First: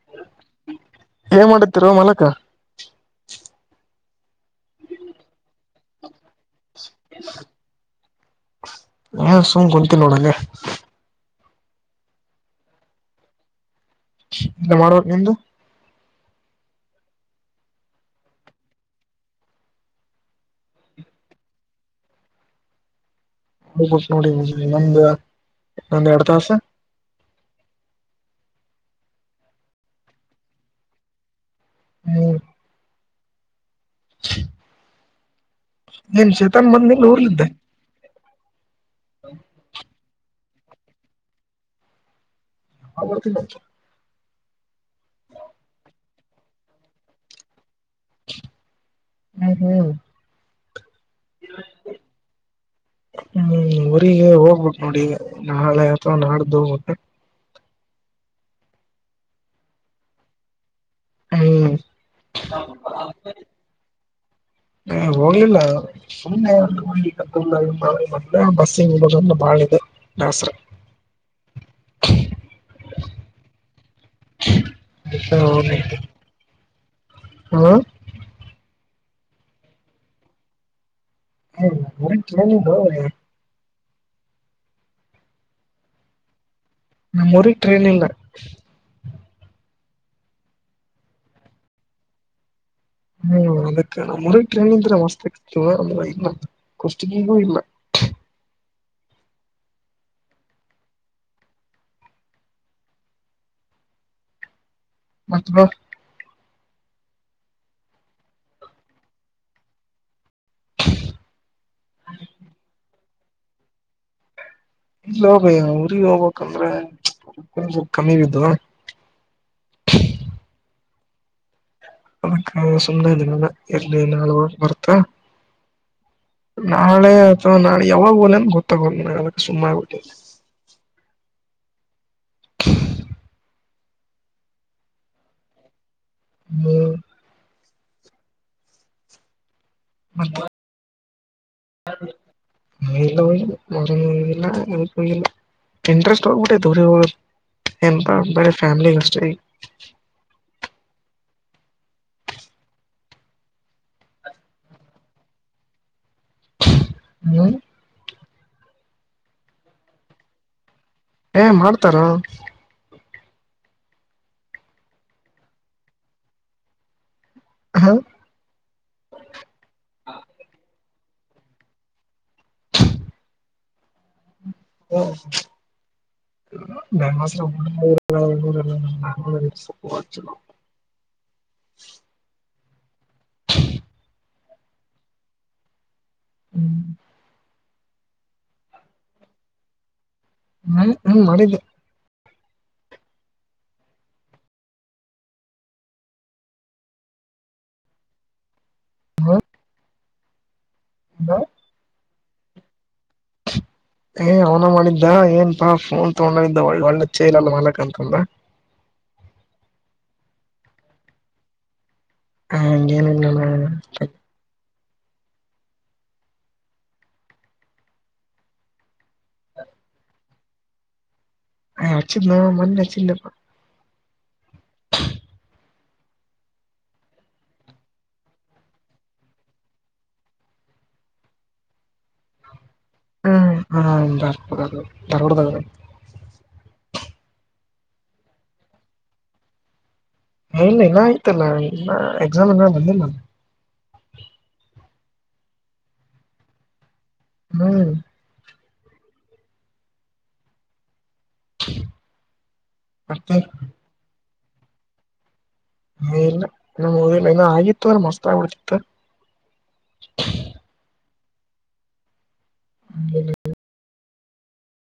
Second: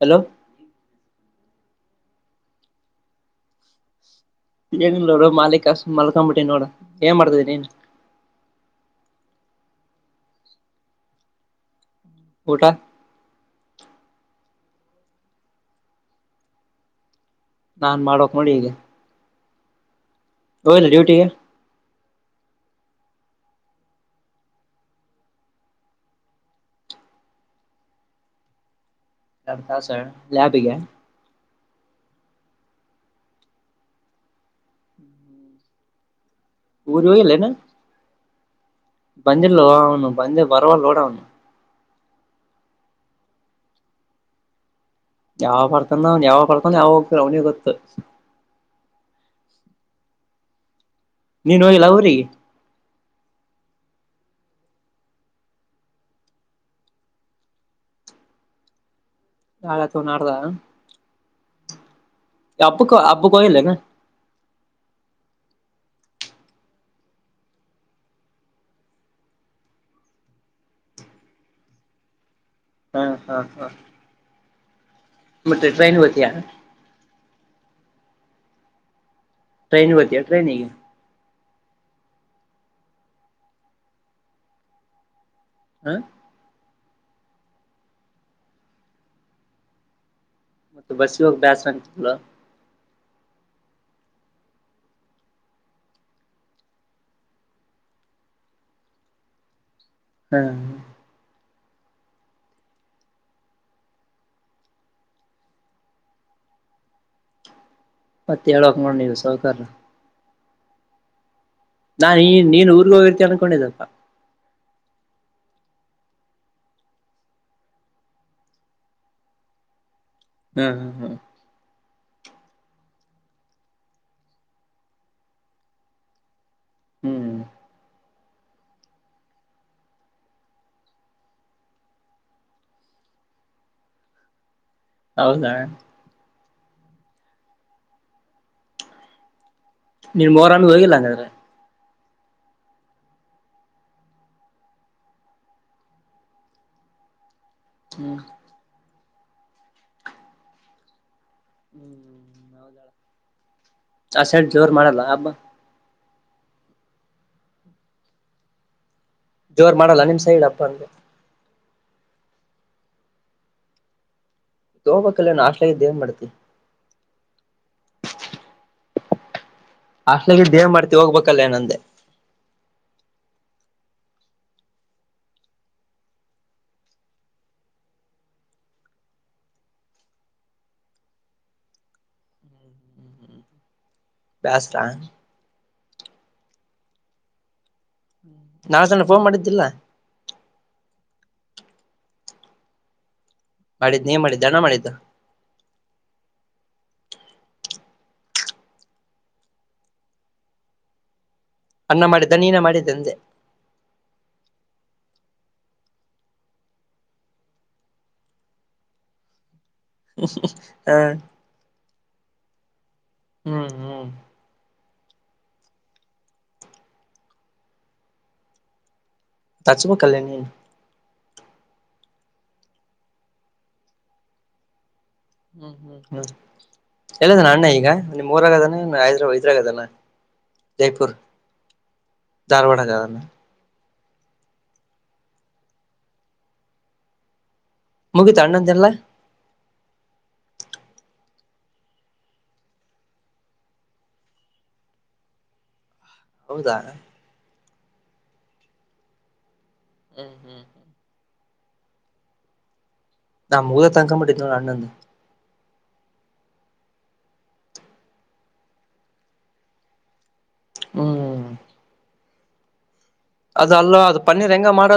Hello [inaudible] ಏ ಮಾಡತಿೀರ ಮಲಕ [inaudible] ಏನಿಲ್ಲ ನೋಡ ಮಾಲಿಕಸ್ ಮಲ್ಕೊಂಬಿಟ್ಟಿ ನೋಡ ಏನ್ ಮಾಡ್ತಿದೀನಿ ನೀ [inaudible] ಹಏ ಸುಮ್ ಕುಂತೀ ನೋಡಲ್ಲ [inaudible] ಊಟಾ [inaudible] ಎಲ್ಲ ಮಾಡಬೇಕ ನಿ್ದು [inaudible] ನಾನ್ ಮಾಡೋಕ್ ನೋಡಿ ಈಗ [inaudible] ಹಲ್ಲ ಡ್ಯೂಟಿಗೆ [inaudible] ಹಬ ನೋಡಿ ನಮ್ದ ನಂದ್ ಎರಡ್ ತಾಸ [inaudible] ಅರ್ಥ ಸರ್ ಲಯಾಬಿಗೆ [inaudible] ಹ್ಮ ನೀನ್ ಚೇತನ್ ಬಂದ ಊರ್ಲಿದ್ದೆ ಬಂದಿಿಲ್ಲ ಅವನು ಬಂದೆ ಪರವಾಗಿಲ್ಲೋಡ ಅವನು [inaudible] ಆಬರ್ತಿ [unintelligible] ಯಾವ ಬರ್ತಾನ ಅವ್ ಯಾವ ಬರ್ತಾನ ಯಾವ ಹೋಗ್ತ ಅವ್ನಿಗೆ ಗೊತ್ತು [inaudible] ಹ್ಮ ಹ್ಮ್ [inaudible] ನೀನು ಹೋಗಲ್ಲ ಊರಿ [inaudible] ನೋಡಿಗೆ ಹೋಗ್ಬಿಟ್ಟು ನೋಡಿ ನಾಳೆ ಅಥವಾ ನಾಡ್ದು ಹೋಗಬೆ [inaudible] ನಾಳೆ ತ ನಾದಾ [inaudible] ಹ್ಮ್ ಅಪ್ಪ ಅಬ ಕ ಹಲ್ಲನು [inaudible] ಹ ಹೋಗ್ಲಿಲ್ಲ [inaudible] ಸೊಮ್ಮೆಳ ಮೆ ಬಸ್ಸ ಹಡ ಬಾಳ ಇಿದೆ ದಾಸರ [inaudible] [inaudible] ಹಾ ಹಾ ಹಾ [inaudible] ಮತ್ತೆ ಟ್ರನ್ ಗತಿಯಾ [inaudible] ಹಾ [inaudible] ್ರೇನ ವತ ್ರೇನ ಇಿಗೆ [inaudible] ಹ್ಮ್ರ [inaudible] ಹ [inaudible] [inaudible] ನಮ್ಮ ಮುರ ಟ್ರನಲ್ಲ ಮತ್ತೆ ಬಸ್ಸಿ ಹೋಗಿ ಬೇಸ್ವಂತಲ್ಲ ಹ್ಮ್ ಅದಕ್ಕ ನಮ್ಮ್ ಮುರಗ್ನಂದ್ರೆ ಮಸ್ತ್ ಆಗ್ ಅಂದ್ರ ಇಲ್ಲ [inaudible] [inaudible] ಕುಷ್ಟಗಗೂ ಇಲ್ಲ [inaudible] ಹ್ಮ [inaudible] ಮತ್ತಲ [inaudible] ಮತ್ಎಳ್ಕ್ ನೋಡ ನೀವು ಸಹಕಾರ [inaudible] ನಾನ್ ನೀ ನೀನ್ ಊರ್ಗ ಹೋಗಿರ್ತೀ ಅನ್ಕೊಂಡಿದಪ್ಪ [inaudible] ಇಲ್ಲ ಹೋಗ ಊ್ರರಿಗೆ ಹೋಗ್ಬೇಕಕ್ಂದ್ರೆಲ್ ಕಮ್ಮಿ ಇದಿದು [inaudible] [inaudible] ಹ್ಮ್ ಹ್ಮ್ ಹಾ್ [inaudible] ಅದಕ್ಕ ಸುಮ್ನೆ ಇದನಲ್ಲ ಎಲ್ಲಿ ನಾಳುವ ಬರ್ತ [inaudible] ನಾಳೆ ಹ್ಮ್ ಅಥವಾ ನಾಳೆ ಯಾವಾಗ ಲ್ಲಂದ ಗೊತ್ತಾಗೋ ನ ಸುಮ್ಮನೆ ಆಗಿಲ್ಲ [inaudible] [unintelligible] ಹೌದಾ [inaudible] ಹ್ಮ್ ನಿನ್ ಮೋರಾಮ್ದ ಹೋಗಿಲ್ಲ ಅಂಗಾದ್ರೆ [inaudible] ಹ [inaudible] ಹಲ್ಲ ಮರಲ್ಲಲ್ಲ ಇಂಟ್ರೆಸ್ಟ್ ಆಗ ಕಊಟೆ ದೂರ ಎಪ ಹ್ಮ್ ಬಳ ಫ್ಯಾಮಿಲಿಿ ಕಷ್ಟ ಈ [inaudible] ಹ್ಮ್್ಮ [inaudible] ಅಸೆ ಜೋರ್ ಮಾಡಲ್ಲ ಹಬ್ಬಾ [inaudible] ನೀ್ಮ [inaudible] ಜೋರ್ ಮಾಡಲ್ಲ ನಿಮ್ ಸೈಡ್ ಹಪ್ಪ ಅಂದ [inaudible] ಏ ಮಾಡ್ತಾರಾ [inaudible] ತೋಬ ಕಲ್ಲ ನಾಶಲಾಗಿದ್ದೇವ್ ಮಾಡ್ತಿ [inaudible] ಹ ಅಲಕ್ಕೆ ದವ ಮಾರತ [inaudible] ಹೋಗ್ಬೇಕಲ್ಲ ನಂದೆ [inaudible] ಹಾ [inaudible] [inaudible] [unintelligible] ಬಸ್ಟಾನ್ [inaudible] ಹ್ಮ್ [inaudible] ನಾ ಸಣ್ಣ ಫೋನ್ ಮಾಡಿದ್ದಿಲ್ಲ [inaudible] ಹ್ಮ ಹ ಮಾಡಿದ್ದೆ [inaudible] ಮಾಡಿದ್ದ ನೀ ಮಾಡಿದ್ದಣ ಮಾಡಿದ್ದ [inaudible] ಹ [inaudible] ಹ [inaudible] ಮಾಡಿದ್ದೆ ನೀನ ಮಾಡಿದ್ದ ಅೆ [inaudible] [unintelligible] ಏ ಅವ್ನ ಮಾಡಿದ್ದ ಏನ್ಪಾ ಫೋನ್ ತಗೊಂಡಿದ್ದ ಒ ಒಳ್ಳೆ ಚೆ ಇಲ ಅಲ್ಲ ಮಲಕ್ ಅಂತಂದ್ರ [inaudible] ಹಾ [inaudible] ಹಾಂಗೇನಲ್ಲ ಹ್ಮ್ [inaudible] ತಚ ಪಕ್ಕಲ್ಲೇನ [inaudible] ಹ ಚಿ ನ ಮನ್ನ ಚಿನ್ನಪ್ಪ [inaudible] ಹ್ಮ್ ಹ್ಮ್ ಹ್ಮ್ ಎಲ್ಲದಾನ ಅಣ್ಣ ಈಗ ನಿಮ್ ರಾಗ ಅದಾನ ಐದ್ರ ಐದ್ರಾಗ ಅದಾನ [inaudible] ಜಯಪುರ್ ಧಾರವಾಡ. ಹಾರ್ ಧರ್ಡ [unintelligible] ಮುಗುತ್ ಅನ್ನಂದ ಎಲ್ಲ. ಇ ಇಲ್ಲ ಆಐತಲ್ಲ ಎಕ್ಸಾಮ್ ಎಲ್ಲ ಬಂದಿಲ್ಲ [inaudible] ಹೌದಾ [inaudible] ಹ್ಮ್ [inaudible] ಹ್ಮ್ ಹ್ಮ್ ಹ್ಮ್ [inaudible] [unintelligible] ನಾ ಮಊರ ತಂಗ ಮ ಇದ ಅ್ಣ ಅಂದೆ [inaudible] ಹ ಇಲ್ಲ ಇ ಹದಿಲ್ಲ ಇನ್ನು ಆಗಿತ್ತು್ರ ಮಸ್ತ್ ಆಗ್ಬಿಡ್ತಿತ್ತು [inaudible] ಹ್ಮ [inaudible] ಅದ ಅಲ್ಲ ಅದು ಪನ್ನಿ ರಂಗ ಮಾ [inaudible]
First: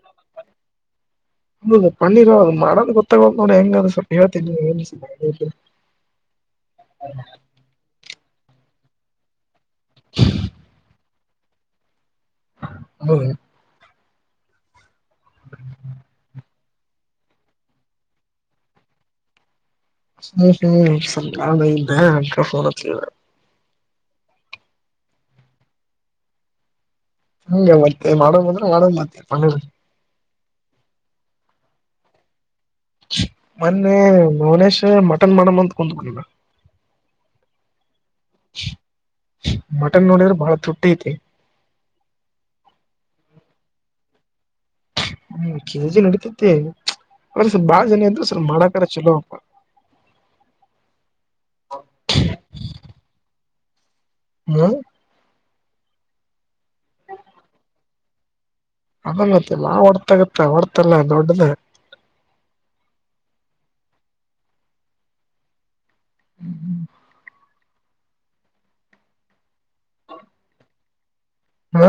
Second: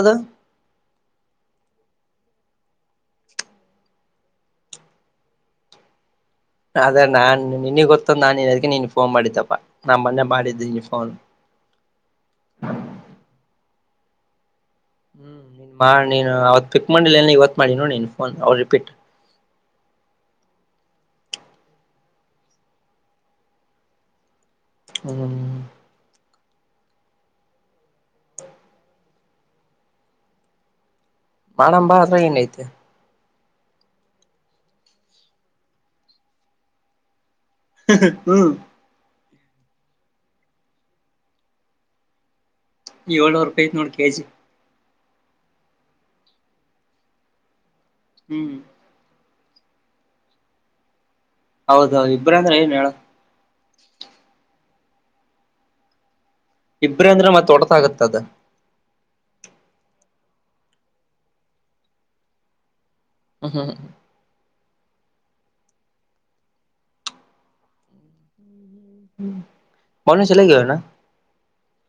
ಹ ಪನ್ನಿರದು [unintelligible] ಗೊತ್ತಗೋ್ ನೋಡಿ ಹೆಂಗ ಸ್ವಲ್ಪ ಹೇಳ್ತೀನಿ [unintelligible] ಅದೇ ನಾನ್ ನಿನಗ್ ಗೊತ್ತಂದ ನಾನನ್ನ್ ಅದಕಿ ನೀನ್ ಫೋನ್ ಮಾಡಿದ್ದಪ್ಪ ನಮ್ಮ ಮೊನೆೆ ಮಾಡಿದ್ದ ನಿನ್ ಫೋನ್. ಹಾ ರಿ. ಹ್ಮ್ ನೀನ್ ನೀನ್ ಅವತ್ ಪಿಕ್ ಮಾಡಿಲ್ಲ ಎಲ್ಲ ಇವತ್ತು ಮಾಡಿ ನೋ ನೀನ್ ಫೋನ್ ಅವ ರಿಪೀಟ್. ಹ್ಮ್ ಹ್ಮ್ [unintelligible] ಹ್ಮ್. ಹಂಗ ಮತ್ತೆ ಮಾಡ ಮಾಡಡ ಮತ್ತೇ. ಮಳ ಬಾರ ರನ ಇತೆ. ಮನ್ನೆ ಮನೇಶ ಮಟನ್ ಮಣಮ ಅಂತ ಕುಂದುಕಿಲ್ಲ. ಹ್ಮ್. ಮಟನ್ ನೋಡುದ್ರೆ ಬಾಳ ತೃಪ್ತಿ ಅಯ್ತೆ. ಏಳ್ನೂರು ರೂಪಾಯಿ ಐ ನೋಡ್ ಕೆಜಿ. ಹ್ಮ್ ಕಿಲಜಿ ನಡಿತೈತಿ ಅವ್ರ ಸ್ವಲ್ ಬಾಳ ಜನ ಅಂದರು ಸ್ವಲ್ಪ ಹ್ಮ್ ಮಾಡಕ ಚಲೋಪ್ಪ. ಹೌದೌದು ಇಬ್ರ ಅಂದ್ರೆ ಏನ್ ಹೇಳ. ಹ್ಮ. ಇಬ್ರ ಅಂದ್ರೆ ಮತ್ತೊಡತ ಆಗತ್ತ ಅದ. ಅದಲ್ಲತ್ತ ನಾವ್ ಹೊಡ್ತ ಆಗತ್ತ ಹೊಡ್ತಲ್ಲ ದೊಡ್ಡದೇ. ಹ್ಮ ಹ್ಮ ಹ್ಮ್ಮ. ಹ್ಮ್ ಹ್ಮ್. ಬರ್ೆ ಚಲಗಣ. ಹಾ.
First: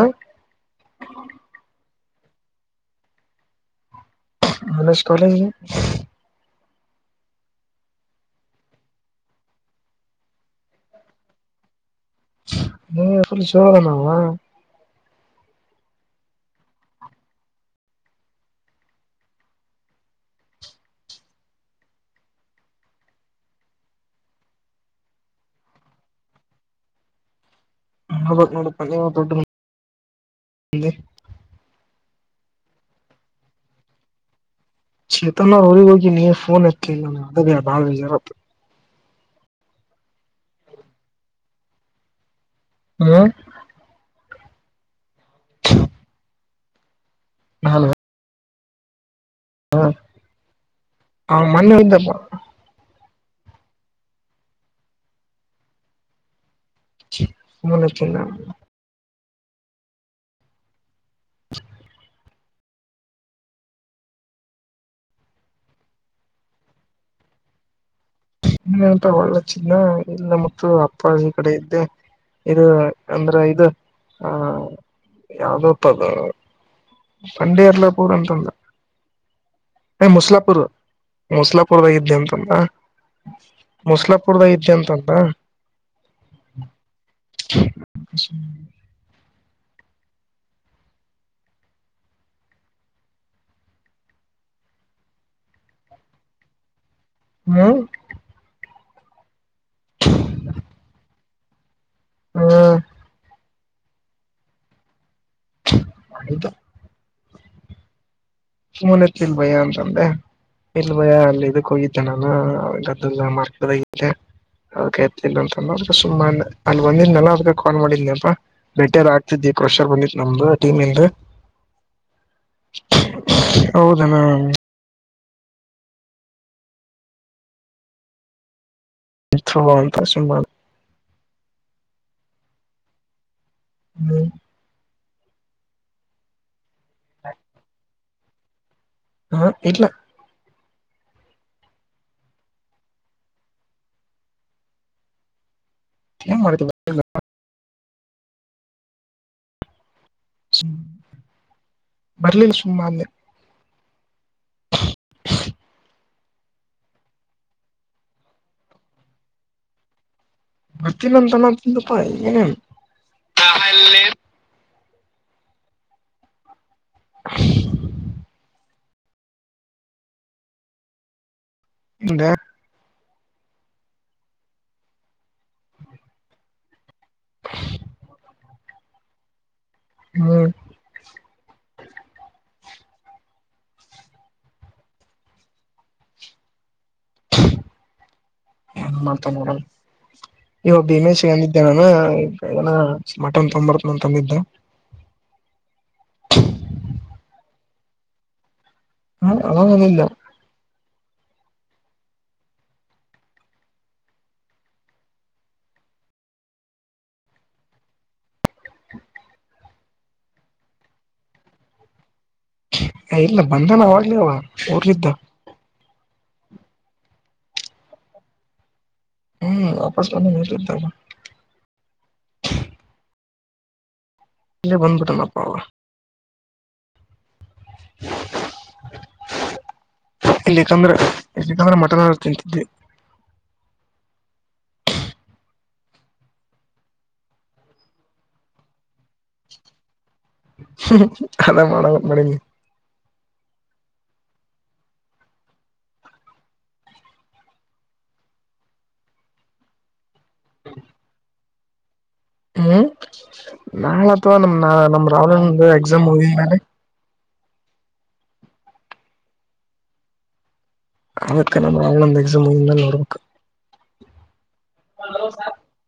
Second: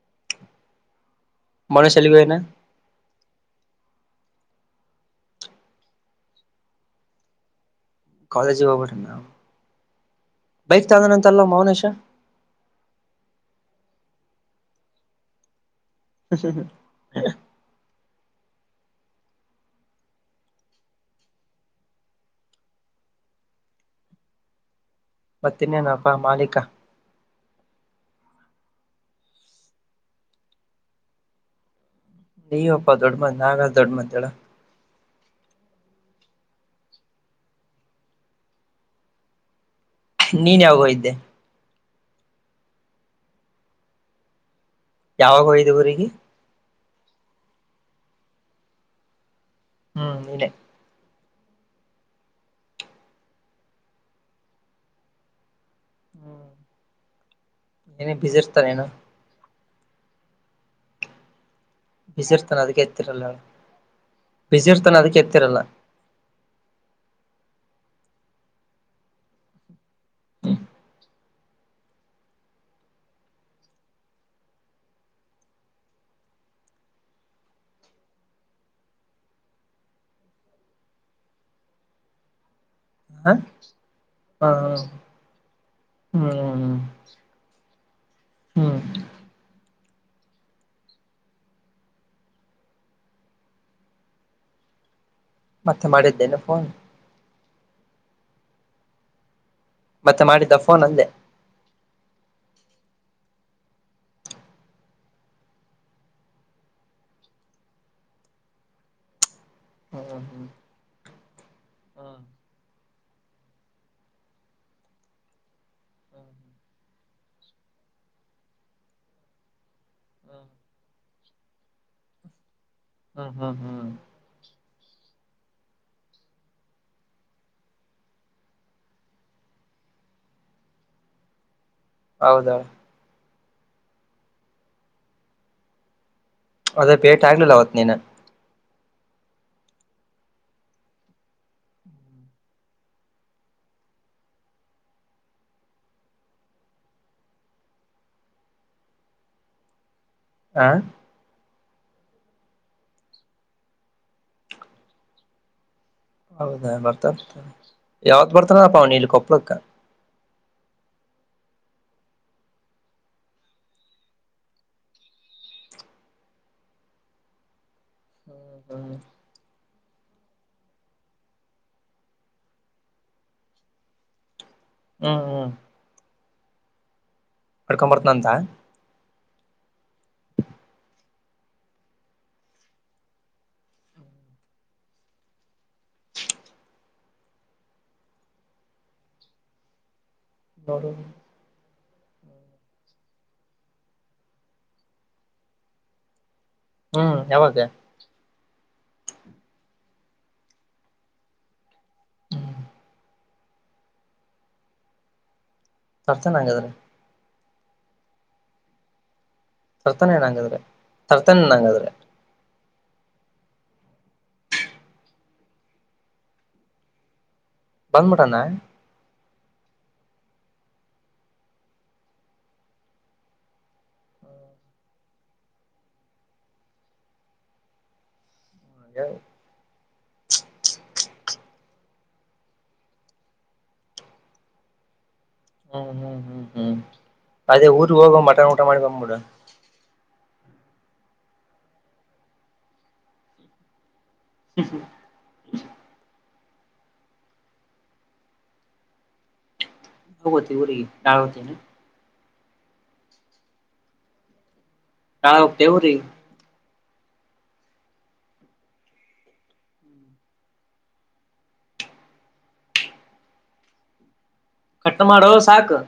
ಕಣ ಚಾಲಗನ. ಆನಸ್ ಕಾಲೇಜ್ [unintelligible] ಕಾಲಜಿ ಒಬಟ ಬೈಕ್ ಚಾದ ನಂತ ಅಲ್ಲ ಮೌನಶ. ಹ ಶೋಣ. [unintelligible] ಪತ್ತಿನೇನಪ ಮಾಲಿಕ. ಹ ನೋಡ ಪನ್ನ ತೊಟ. ನೀವಪ್ಪಾ ದೊಡ್ಡ ಮಂದ್ ನಾಗ ದೊಡ್ಡ ಮಂದಡ. ಚೇತನ ಹಡಿ ಹೋಗಿ ನೀಫೋನ್ ಎಲಿ ನ ಅದ ಬ ಭಾವ ಜಾರ. ನೀನ್ ಯಾವಾಗೋ ಇದ್ದೆ. ಹ್ಮ. ಯಾವಾಗ ಯೋಗಿದೆ ಊರಿಗೆ. [unintelligible] ಹ್ಮ್ ಹಂಗೆ. ಹ ಮಣ್ಣು [unintelligible] ಹ್ಮ್. ಫೋನ್ ನನೆ ಎತ್ತಿಲ್ಲ ಬಿಸಿಿರ್ತಾನೇನ ಬಿಸಿಿರ್ತಾನ ಅದಕ್ಕೆ ಎತ್ತರಲ್ಲಳ ವಿಚೀರ್ತನ್ ಅದಕ್ಕೆ ಎತ್ತರಲ್ಲ ಇ ಎಂತ ಒಳ್ಳೆ ಚಿನ್ನ ಇಲ್ಲ ಮ ಅಪ್ಪಿ. ಕಡೆ ಇದ್ದೆ ಇದು ಅಂದ್ರೆ ಇದು ಆ. ಯಾವ್ದಪ್ಪದ ಂಡಿರ್ಲ್ಲ ಪೂರಂತಂದ. ಏ ಮುಸ್ಲಾಪುರ್ ಮುಸ್ಲಾಪುರ್ದಾಗ ಇದಿದ್ದೆ ಅಂತಂತ. ಹ ಮುಸ್ಲಾಪುರ್ದ ಹ ಇದ್ದೆ ಅಂತಂತ. ಹ್ಮ್ ಹ್ಮ್ ಹ್ಮ್. ಮತ್ತೆ ಮಾಡಿದ್ದೇನೆ ಫೋನ್. ಹ್ಮ. ಮತ್ತೆ ಮಾಡಿದ್ದ ಫೋನ್ ಅಂದೆ. ಹ್ಮ ಹ ಸುಮನೆತ್ ನಿಲ್ ಭಯ ಅಂತಂದೆ ಹ್ಮ್ ಹ್ಮ್ ಇಲ್ ಭಯ ಅಲ್ಲಿ ಇದಕ್ ಹೋಗಿತೆ ಹ್ಮ್ ನಾನು ಅವ ಮಾರ್ಗದಲ್ಲ ಅಂತ ಸುನೆ ಅಲ್ವ ಬಂದಿದ್ ನ ಅದ ಕಾಲ್ ಮಾಡಿದನ ಬೇಟರ್ ಆಗ್ತಿದ್ಿ ಕ್ರೆಷರ್ ಬಂದಿತ್ ನಮ್ದು ಟೀಮಂದ ಹ್ಮ್ ಹ್ಮ್ ಹ್ಮ್ ಹೌದನ ಇಥಬಂತ ಸಂಬ ಹೌದಾ ಹ್ಮ ಅದೇ ಪೇಟ ಆಗಲಲ್ಲ ಹೊತ್ ನೀನು ಹಾ ಇಟ್ಲ ಏನ್ ಮಾಡತ ಆ ಬರ್ಲಿಲ್ಲ ಸುಮ್ಮ ಅಲ್ಲೆ [inaudible] ಹೌದಾ ಬರ್ತಾ ಬರ್ತ ಯಾವ್ದ ಬರ್ತಾನಪ್ಪ ಅವನ ಇಲ್ ಕೊಪ್ಳಕ್ಕ ಬರ್ತೀನ ಅಂತಾನ ತಿಿಂದಪ್ಪಏನ [inaudible] ಹ್ಮ್ ಹ್ಮ್ ಅ ಹ್ಮ ಹ್ಮ ಹ್ಮ ಕಡ್ಕಂಡ್ ಬರ್ತನಂತ. ಹ್ಮ ಏ ಮಾತಾನಾೋಡ ಇವ ನೋಡು ಭೀಮೆ ಸಿಗಂದಿದ್ದೇ ನ ನ ಸ ಮಟಂದ ತೊಂಬರ್ತನ ತಂದಿದ್ದ ಹ್ಮ್ ಯಾವಾಗ ಹಾ ಅಿಲ್ಲ ಹ್ಮ್ ಸರ್ಚನಾಂಗ ಅದ್ರ [inaudible] ತರ್ತಾನ ಏನಂಗಿದ್ರೆ ತರ್ತಾನ ನಂಗಿದ್ರೆ ಇಲ್ಲ ಬಂದ ನಾಗ್ಲವ ಊರಿದ್ದ ಬಂದ ಮುಟಾನ ಹ್ಮ ಅಪಸ್ ಮಂದತ ತು ಇಲ್ಲ ಬಂದ್ಬಿಟನಪ್ಪ ಇಲ್ಲಿಕಂದ್ರೆ ಎಷ್ಟೇಕಂದ್ರೆ ಮಟನ್ ಹ ತಿಂತಿದ್ದಿ ಹ್ಮ್ ಹ್ಮ್ ಹ್ಮ್ ಹ್ಮ್ ಅದೇ ಊರಿಗೆ ಹೋಗುವ ಮಟನ್ ಊಟ ಮಾಡಿ ಬ್ಬಿಡ ಅ ಮಾಡಳ ಮಾಡಡಿಿ ಹ್ಮ ಹತಿ ಬ ಡಾಳೋತಿ ಹ್ಮ್ ನಾಳ ಅಥವಾ ನಮ ನಮ್ ನಾಳೆ ರಾವ ಹೋಗ್ತೇ ಊರಿಗೆ ಎಕ್ಸಾಮ್ ಹೋಗಿದ ಮೇಲೆ ಅವಕನ ನಾವಳಸ ಮುಲ್ಲ ಕಟ್ ಮಾಡೋ ಸಾಕು